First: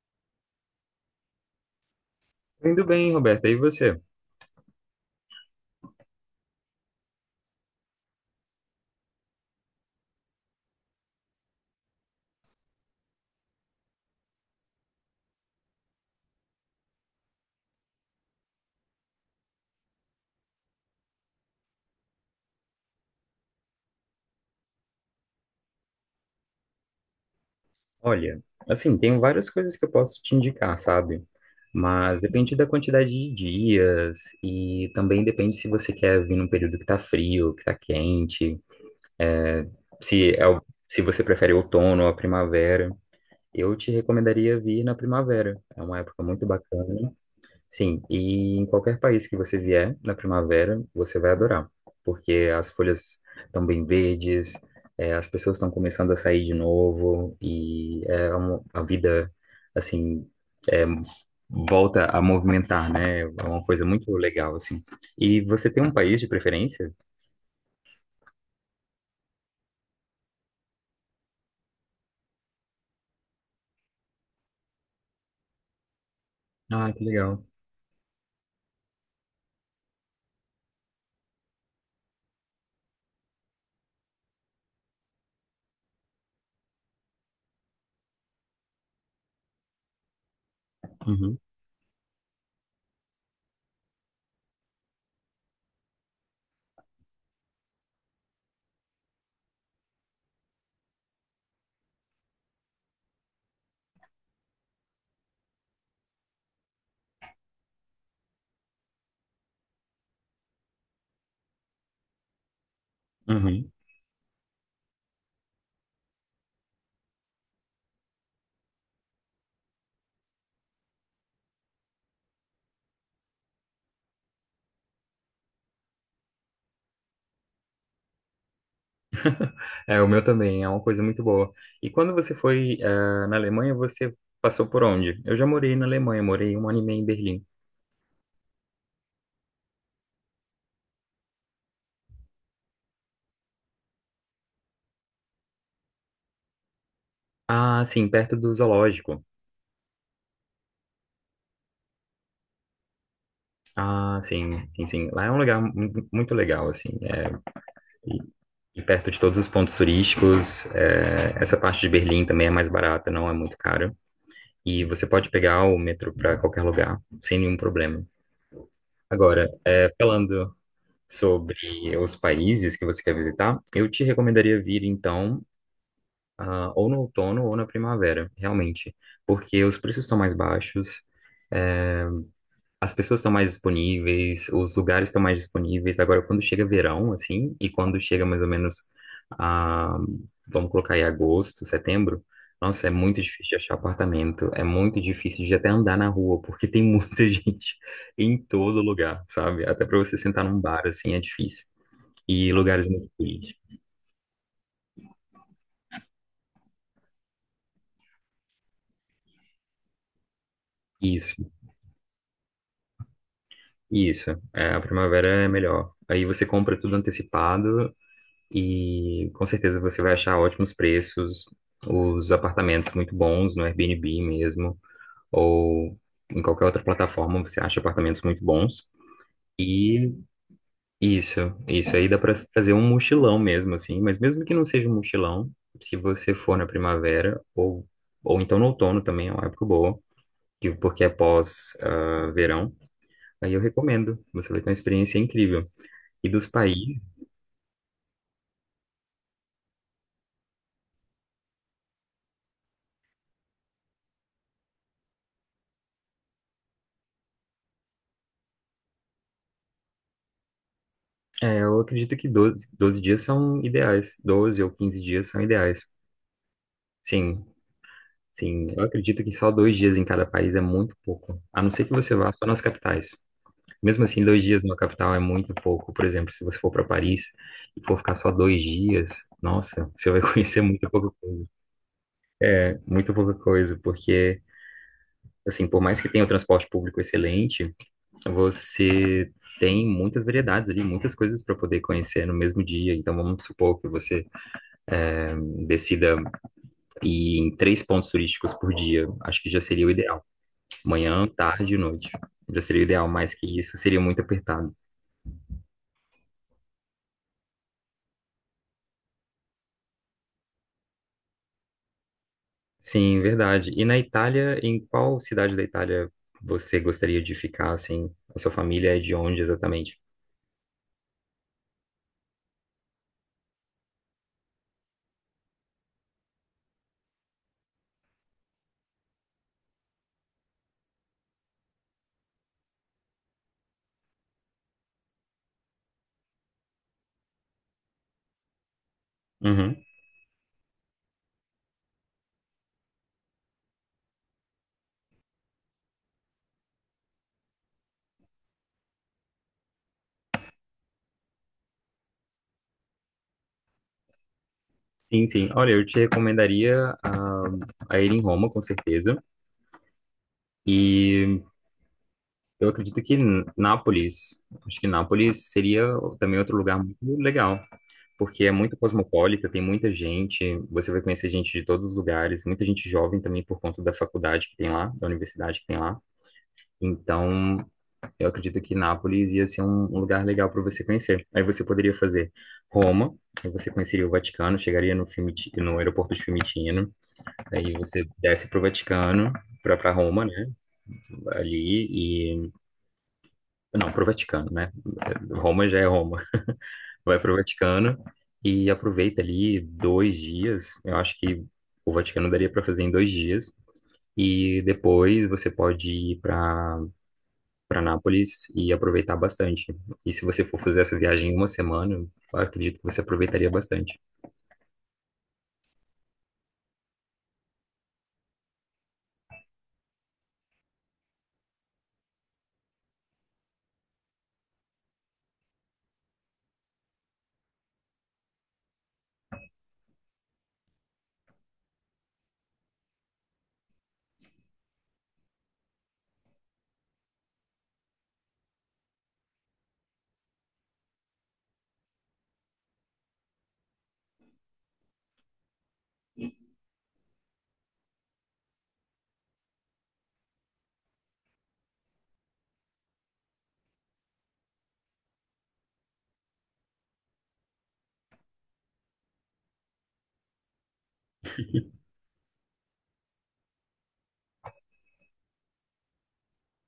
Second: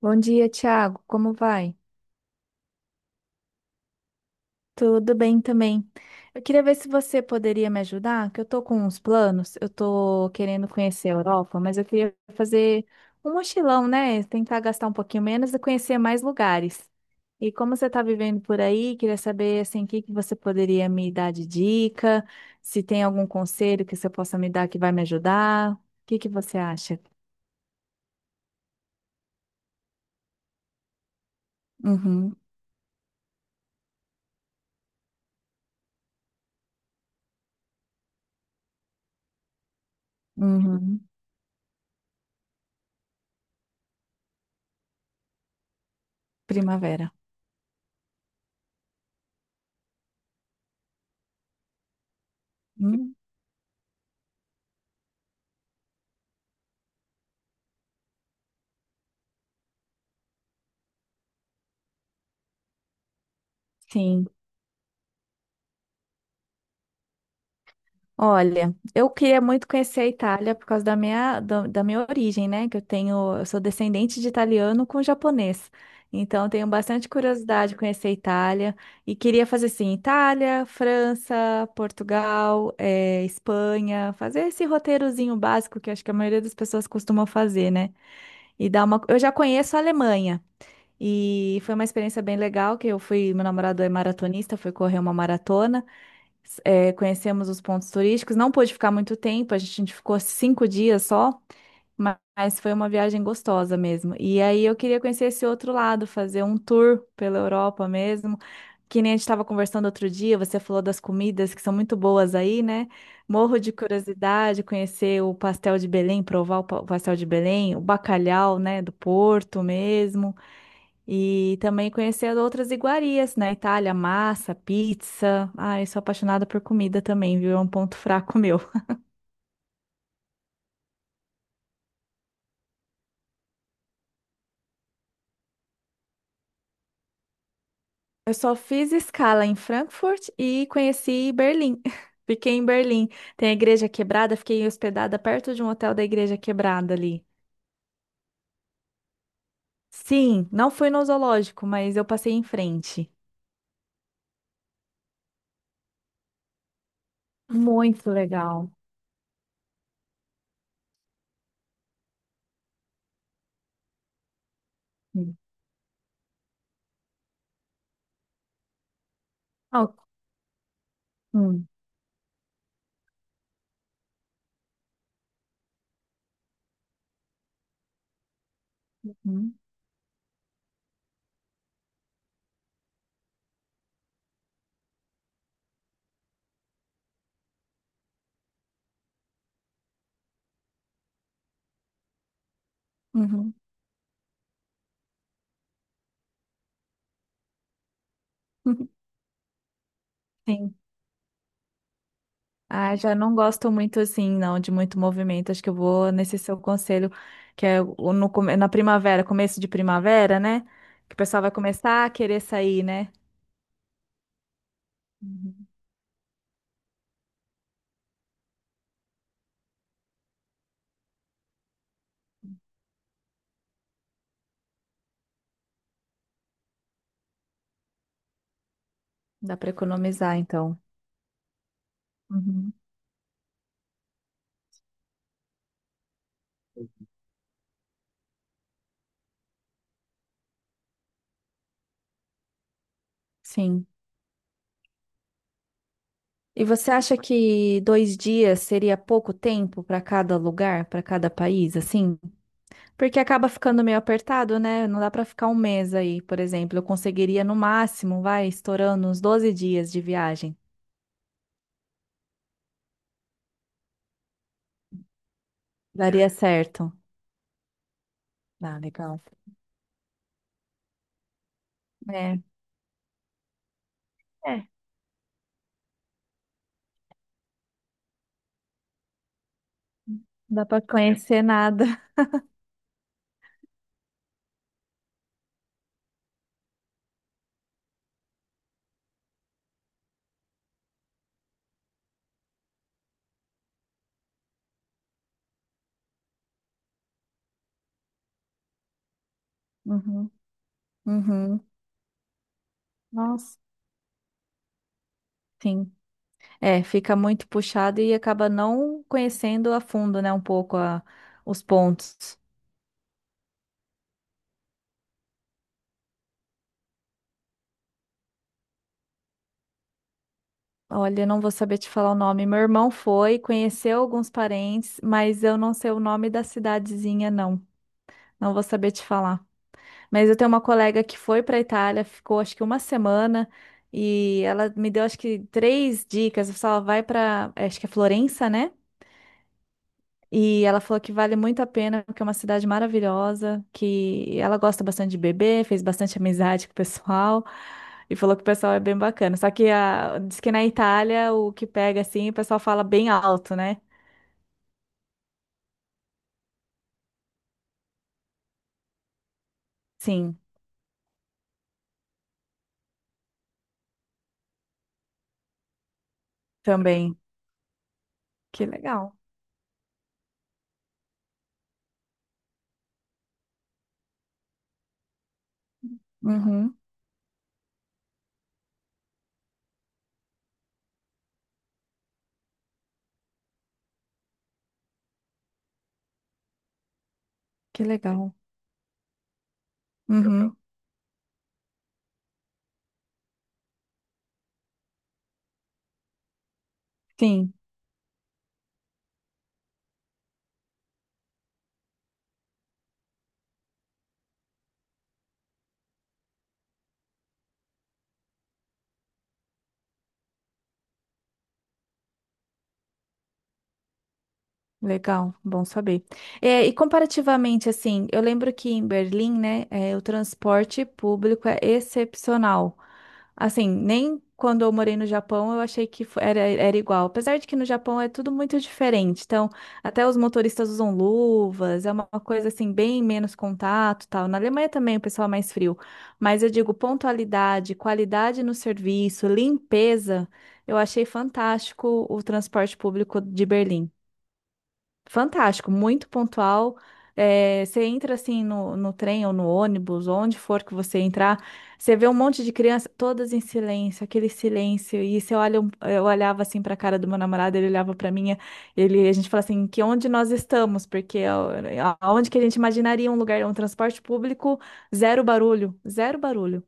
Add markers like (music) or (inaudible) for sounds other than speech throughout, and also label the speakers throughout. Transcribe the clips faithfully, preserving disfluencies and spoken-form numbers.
Speaker 1: Bom dia, Thiago. Como vai?
Speaker 2: Indo bem, Roberta. E você?
Speaker 1: Tudo bem também. Eu queria ver se você poderia me ajudar, que eu tô com uns planos. Eu tô querendo conhecer a Europa, mas eu queria fazer um mochilão, né? Tentar gastar um pouquinho menos e conhecer mais lugares. E como você tá vivendo por aí, queria saber assim, o que que você poderia me dar de dica, se tem algum conselho que você possa me dar que vai me ajudar. O que que você acha?
Speaker 2: Olha, assim, tem várias coisas que eu posso te indicar, sabe? Mas
Speaker 1: Uhum,
Speaker 2: depende da quantidade de dias e também depende se você quer vir num período que tá frio, que tá quente, se é o-
Speaker 1: uhum.
Speaker 2: se você prefere outono ou a primavera. Eu te recomendaria vir na primavera. É uma época muito bacana.
Speaker 1: Primavera.
Speaker 2: Sim, e em qualquer país que você vier na primavera, você vai adorar, porque as
Speaker 1: Hum,
Speaker 2: folhas estão bem verdes, eh, as pessoas estão começando a sair de novo, e é uma, a vida, assim, eh, volta a movimentar, né? É uma coisa muito
Speaker 1: sim.
Speaker 2: legal, assim. E você tem um país de preferência?
Speaker 1: Olha, eu queria muito conhecer a Itália por causa da minha, da, da minha origem, né? Que eu tenho, eu sou descendente de italiano com japonês. Então, eu tenho
Speaker 2: Ah, que
Speaker 1: bastante
Speaker 2: legal.
Speaker 1: curiosidade de conhecer a Itália e queria fazer assim, Itália, França, Portugal, eh, Espanha, fazer esse roteirozinho básico que eu acho que a maioria das pessoas costumam fazer, né? E dar uma, eu já conheço a Alemanha.
Speaker 2: Uhum.
Speaker 1: E foi uma experiência bem legal que eu fui, meu namorado é maratonista, foi correr uma maratona é, conhecemos os pontos turísticos. Não pôde ficar muito tempo, a gente ficou cinco dias só, ma- mas foi uma viagem gostosa mesmo. E aí eu queria conhecer esse outro lado, fazer um tour pela Europa mesmo. Que nem a gente estava conversando outro dia, você falou das comidas que são muito boas aí, né? Morro
Speaker 2: Uhum.
Speaker 1: de curiosidade, conhecer o pastel de Belém, provar o pa- o pastel de Belém, o bacalhau, né, do Porto mesmo. E também conhecer outras iguarias na Itália, massa, pizza. Ai, sou apaixonada por comida também, viu? É um ponto fraco (laughs) meu.
Speaker 2: É, o meu também, é uma coisa muito boa. E quando você foi, eh, na Alemanha, você passou por onde? Eu já morei na Alemanha, morei um ano e meio em Berlim.
Speaker 1: Eu só fiz escala em Frankfurt e conheci Berlim. (laughs) Fiquei em Berlim. Tem a Igreja Quebrada, fiquei hospedada perto de um hotel da Igreja Quebrada ali.
Speaker 2: Ah, sim, perto do zoológico.
Speaker 1: Sim, não fui no zoológico, mas eu passei em frente.
Speaker 2: Ah, sim, sim, sim. Lá é um lugar mu- muito legal, assim. É,
Speaker 1: Muito
Speaker 2: e,
Speaker 1: legal.
Speaker 2: e perto de todos os pontos turísticos. É, essa parte de Berlim também é mais barata, não é muito cara. E você pode
Speaker 1: Hum.
Speaker 2: pegar o metrô para qualquer lugar, sem nenhum problema. Agora, é,
Speaker 1: Ah,
Speaker 2: falando
Speaker 1: hum.
Speaker 2: sobre os países que você quer visitar, eu te recomendaria vir, então, ah, ou no outono ou na primavera, realmente.
Speaker 1: Uhum.
Speaker 2: Porque os preços estão mais baixos. é, As pessoas estão mais disponíveis, os lugares estão mais disponíveis. Agora, quando chega verão, assim, e quando chega mais ou menos, a, vamos colocar aí agosto, setembro, nossa, é muito difícil
Speaker 1: Uhum.
Speaker 2: de achar apartamento, é muito difícil de até andar na rua, porque tem muita (laughs) gente em todo
Speaker 1: (laughs)
Speaker 2: lugar, sabe? Até para você sentar num
Speaker 1: Sim.
Speaker 2: bar, assim, é difícil. E lugares
Speaker 1: Ah,
Speaker 2: muito
Speaker 1: já não gosto
Speaker 2: turísticos.
Speaker 1: muito assim, não, de muito movimento. Acho que eu vou nesse seu conselho, que é o- no, come- na primavera, começo de primavera, né? Que o pessoal
Speaker 2: Isso,
Speaker 1: vai começar a querer sair, né?
Speaker 2: isso. É, a primavera é
Speaker 1: Uhum.
Speaker 2: melhor. Aí você compra tudo antecipado. E com certeza você vai achar ótimos preços, os apartamentos muito bons no Airbnb mesmo, ou em qualquer outra plataforma você acha apartamentos muito bons.
Speaker 1: Dá para
Speaker 2: E
Speaker 1: economizar, então.
Speaker 2: isso, isso aí dá para fazer
Speaker 1: Uhum.
Speaker 2: um mochilão mesmo, assim, mas mesmo que não seja um mochilão, se você for na primavera, ou, ou então no outono também é uma época boa, que- porque é pós, ah, verão, aí eu
Speaker 1: Sim.
Speaker 2: recomendo, você vai ter uma experiência incrível. E dos
Speaker 1: E você
Speaker 2: países.
Speaker 1: acha que dois dias seria pouco tempo para cada lugar, para cada país, assim? Porque acaba ficando meio apertado, né? Não dá para ficar um mês aí, por exemplo. Eu conseguiria no máximo, vai, estourando uns doze dias de viagem.
Speaker 2: É, eu acredito que doze doze dias são ideais. Doze ou quinze dias são ideais.
Speaker 1: Daria certo.
Speaker 2: Sim, sim.
Speaker 1: Ah,
Speaker 2: Eu
Speaker 1: legal.
Speaker 2: acredito que só dois dias em cada país é muito pouco. A não ser que você vá
Speaker 1: É,
Speaker 2: só nas capitais. Mesmo assim, dois dias
Speaker 1: é,
Speaker 2: numa capital é muito pouco. Por exemplo, se você for para Paris e for ficar só dois dias, nossa, você vai (laughs)
Speaker 1: não
Speaker 2: conhecer
Speaker 1: dá pra
Speaker 2: muito pouca
Speaker 1: conhecer
Speaker 2: coisa.
Speaker 1: nada.
Speaker 2: É, muito pouca coisa, porque, assim, por mais que tenha o transporte público excelente, você. Tem muitas variedades ali, muitas coisas para poder conhecer no mesmo dia. Então, vamos supor que você eh, decida e em três pontos turísticos por dia, acho que já seria o ideal.
Speaker 1: Uhum,
Speaker 2: Manhã,
Speaker 1: uhum.
Speaker 2: tarde e noite. Já seria o ideal, mais
Speaker 1: Nossa.
Speaker 2: que isso seria muito apertado.
Speaker 1: Sim. É, fica muito puxado e acaba não conhecendo a fundo, né, um pouco a- os pontos.
Speaker 2: Sim, verdade. E na Itália, em qual cidade da Itália você gostaria de ficar, assim? A sua família é de onde exatamente?
Speaker 1: Olha, eu não vou saber te falar o nome. Meu irmão foi, conheceu alguns parentes, mas eu não sei o nome da cidadezinha, não. Não vou saber te falar. Mas eu tenho uma colega que foi para Itália, ficou acho que uma semana e ela me deu acho que três dicas. Eu falava, vai para, acho que é Florença, né?
Speaker 2: Uhum.
Speaker 1: E ela falou que vale muito a pena, porque é uma cidade maravilhosa, que ela gosta bastante de beber, fez bastante amizade com o pessoal, e falou que o pessoal é bem bacana. Só que a, diz que na Itália o que pega assim, o pessoal fala bem alto, né?
Speaker 2: Sim, sim. Olha, eu te recomendaria a, a ir em Roma, com certeza.
Speaker 1: Sim,
Speaker 2: E eu acredito que N- Nápoles, acho que Nápoles seria também outro lugar muito
Speaker 1: também.
Speaker 2: legal, porque é
Speaker 1: Que
Speaker 2: muito
Speaker 1: legal.
Speaker 2: cosmopolita, tem muita gente, você vai conhecer gente de todos os lugares, muita gente jovem também por conta da faculdade que tem lá, da universidade que tem lá.
Speaker 1: Uhum,
Speaker 2: Então, eu acredito que Nápoles ia ser um, um lugar legal para você conhecer. Aí você poderia fazer Roma, aí você conheceria o Vaticano, chegaria no Fiumiti- no aeroporto de Fiumicino, aí
Speaker 1: que
Speaker 2: você
Speaker 1: legal.
Speaker 2: desce para o Vaticano, para Roma, né?
Speaker 1: Uhum,
Speaker 2: Ali e não, para o Vaticano, né? Roma já é Roma. Vai para o
Speaker 1: sim.
Speaker 2: Vaticano e aproveita ali dois dias. Eu acho que o Vaticano daria para fazer em dois dias. E depois você pode ir para para Nápoles e aproveitar bastante. E se você for fazer essa viagem em uma semana, eu acredito que você aproveitaria bastante.
Speaker 1: Legal, bom saber. É, e comparativamente, assim, eu lembro que em Berlim, né, é, o transporte público é excepcional. Assim, nem quando eu morei no Japão eu achei que fo- era, era igual. Apesar de que no Japão é tudo muito diferente. Então, até os motoristas usam luvas, é uma coisa assim, bem menos contato, tal. Na Alemanha também o pessoal é mais frio. Mas eu digo pontualidade, qualidade no serviço, limpeza, eu achei fantástico o transporte público de Berlim. Fantástico, muito pontual. É, você entra assim no, no trem ou no ônibus, onde for que você entrar, você vê um monte de criança, todas em silêncio, aquele silêncio. E você olha, um- eh, eu olhava assim para a cara do meu namorado, ele olhava para minha, ele, a gente fala assim, que onde nós estamos? Porque a- aonde que a gente imaginaria um lugar, um transporte público, zero barulho, zero barulho.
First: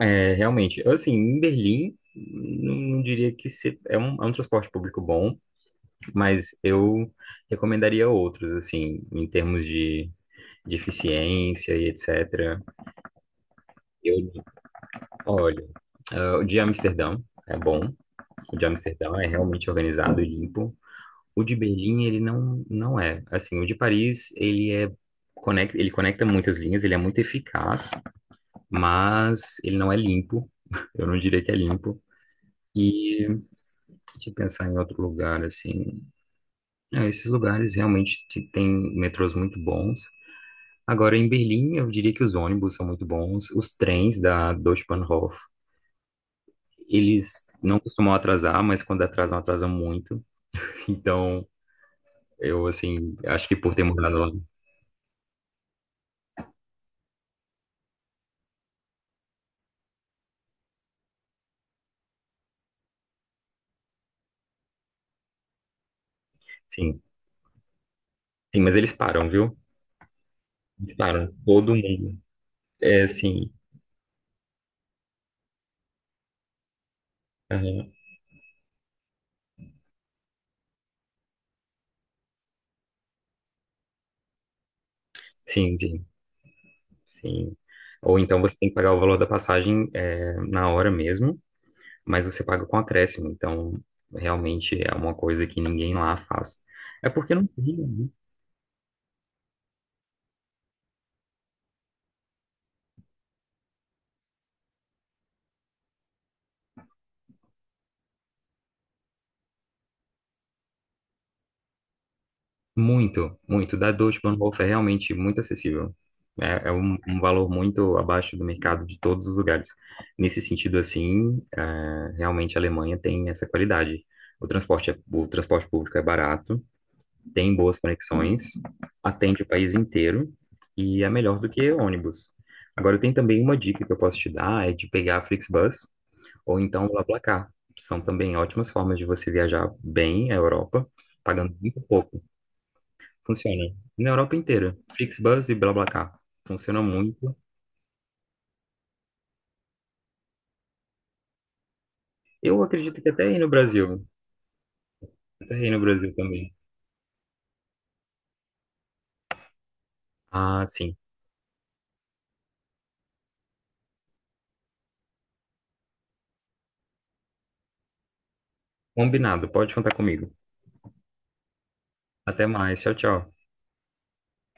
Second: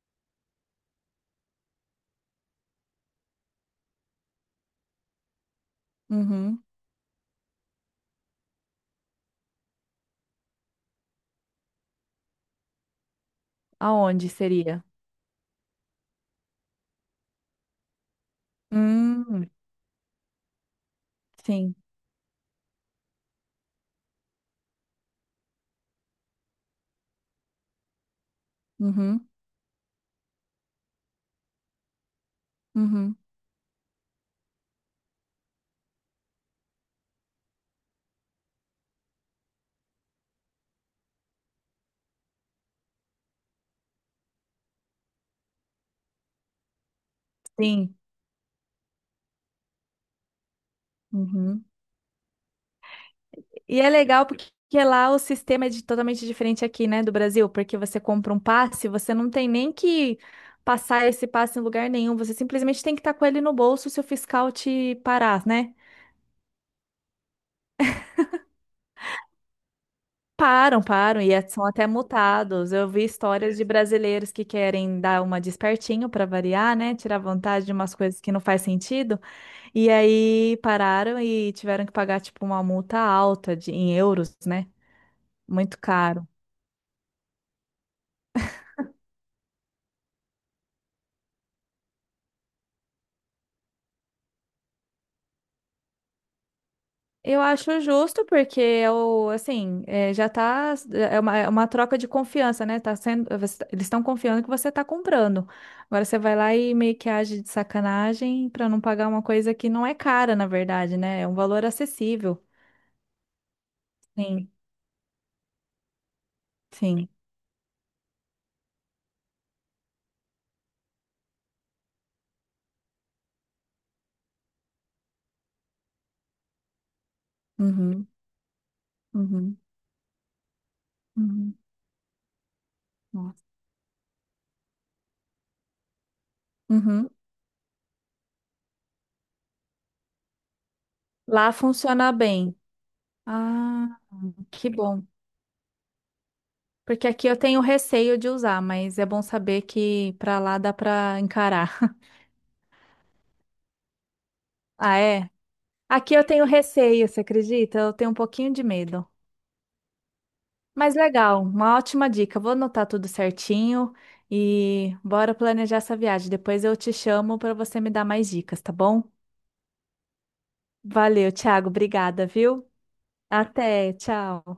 Speaker 2: É, realmente, eu, assim, em Berlim, não, não diria que se- é um, é um transporte público bom, mas
Speaker 1: Uhum.
Speaker 2: eu recomendaria outros, assim, em termos de, de eficiência e etcétera. Eu
Speaker 1: Aonde seria?
Speaker 2: Olha, ah, o de Amsterdã é bom. O de Amsterdã é
Speaker 1: Hum,
Speaker 2: realmente organizado e limpo. O de
Speaker 1: sim.
Speaker 2: Berlim, ele não, não é. Assim, o de Paris, ele é conecta, ele conecta muitas linhas, ele é muito eficaz,
Speaker 1: Uhum,
Speaker 2: mas ele não é limpo. (laughs) Eu não diria que é limpo.
Speaker 1: uhum,
Speaker 2: E deixa eu pensar em outro lugar, assim. É, esses lugares realmente te- têm metrôs muito bons. Agora, em Berlim, eu diria que os ônibus são muito bons. Os trens da Deutsche Bahnhof. Eles não
Speaker 1: sim.
Speaker 2: costumam atrasar, mas quando atrasam, atrasam muito. Então,
Speaker 1: Uhum.
Speaker 2: eu, assim, acho que por
Speaker 1: E
Speaker 2: ter
Speaker 1: é
Speaker 2: mudado
Speaker 1: legal
Speaker 2: lá.
Speaker 1: porque lá o sistema é de- totalmente diferente aqui, né, do Brasil, porque você compra um passe, você não tem nem que passar esse passe em lugar nenhum, você simplesmente tem que estar com ele no bolso se o fiscal te parar, né?
Speaker 2: Sim, sim, mas eles param, viu?
Speaker 1: Param,
Speaker 2: Eles
Speaker 1: param,
Speaker 2: param,
Speaker 1: e é- são
Speaker 2: todo
Speaker 1: até
Speaker 2: mundo.
Speaker 1: multados. Eu vi
Speaker 2: É, sim,
Speaker 1: histórias de brasileiros que querem dar uma despertinho para variar, né? Tirar vantagem de
Speaker 2: aham,
Speaker 1: umas coisas que não faz sentido. E aí pararam e tiveram que pagar, tipo, uma multa alta de, em euros, né?
Speaker 2: sim,
Speaker 1: Muito
Speaker 2: sim,
Speaker 1: caro.
Speaker 2: sim. Ou então você tem que pagar o valor da passagem é, na hora mesmo, mas você paga com acréscimo. Então, realmente é uma coisa que ninguém lá faz. É porque
Speaker 1: Eu
Speaker 2: não tem,
Speaker 1: acho
Speaker 2: né?
Speaker 1: justo, porque eu, assim, eh, já tá, é uma, é uma troca de confiança, né? Tá sendo, você- tá, eles estão confiando que você tá comprando. Agora você vai lá e meio que age de sacanagem para não pagar uma coisa que não é cara, na verdade, né? É um valor acessível.
Speaker 2: Muito, muito. Da Deutsche
Speaker 1: Sim,
Speaker 2: Bahnhof é realmente muito acessível. É, é um,
Speaker 1: sim.
Speaker 2: um valor muito abaixo do mercado de todos os lugares. Nesse sentido, assim, é, realmente a Alemanha tem essa qualidade. O transporte, é- o transporte público é barato, tem boas
Speaker 1: Uhum,
Speaker 2: conexões, atende o
Speaker 1: uhum,
Speaker 2: país inteiro e é melhor do
Speaker 1: uhum.
Speaker 2: que ônibus. Agora, tem também
Speaker 1: Nossa.
Speaker 2: uma dica que eu posso te dar, é de pegar a Flixbus ou então o
Speaker 1: Uhum.
Speaker 2: BlaBlaCar. São também ótimas formas de você viajar bem a Europa,
Speaker 1: Lá
Speaker 2: pagando muito
Speaker 1: funciona
Speaker 2: pouco.
Speaker 1: bem.
Speaker 2: Funciona.
Speaker 1: Ah,
Speaker 2: Na Europa
Speaker 1: que
Speaker 2: inteira.
Speaker 1: bom.
Speaker 2: Flixbus e BlaBlaCar. Funciona
Speaker 1: Porque aqui
Speaker 2: muito.
Speaker 1: eu tenho receio de usar, mas é bom saber que para lá dá para encarar.
Speaker 2: Eu acredito que até aí no Brasil.
Speaker 1: Ah, é?
Speaker 2: Até aí no
Speaker 1: Aqui
Speaker 2: Brasil
Speaker 1: eu tenho
Speaker 2: também.
Speaker 1: receio, você acredita? Eu tenho um pouquinho de medo.
Speaker 2: Ah,
Speaker 1: Mas
Speaker 2: sim.
Speaker 1: legal, uma ótima dica. Vou anotar tudo certinho e bora planejar essa viagem. Depois eu te chamo para você me dar mais dicas, tá bom?
Speaker 2: Combinado. Pode contar comigo.
Speaker 1: Valeu, Thiago. Obrigada,
Speaker 2: Até
Speaker 1: viu?
Speaker 2: mais. Tchau, tchau.
Speaker 1: Até, tchau.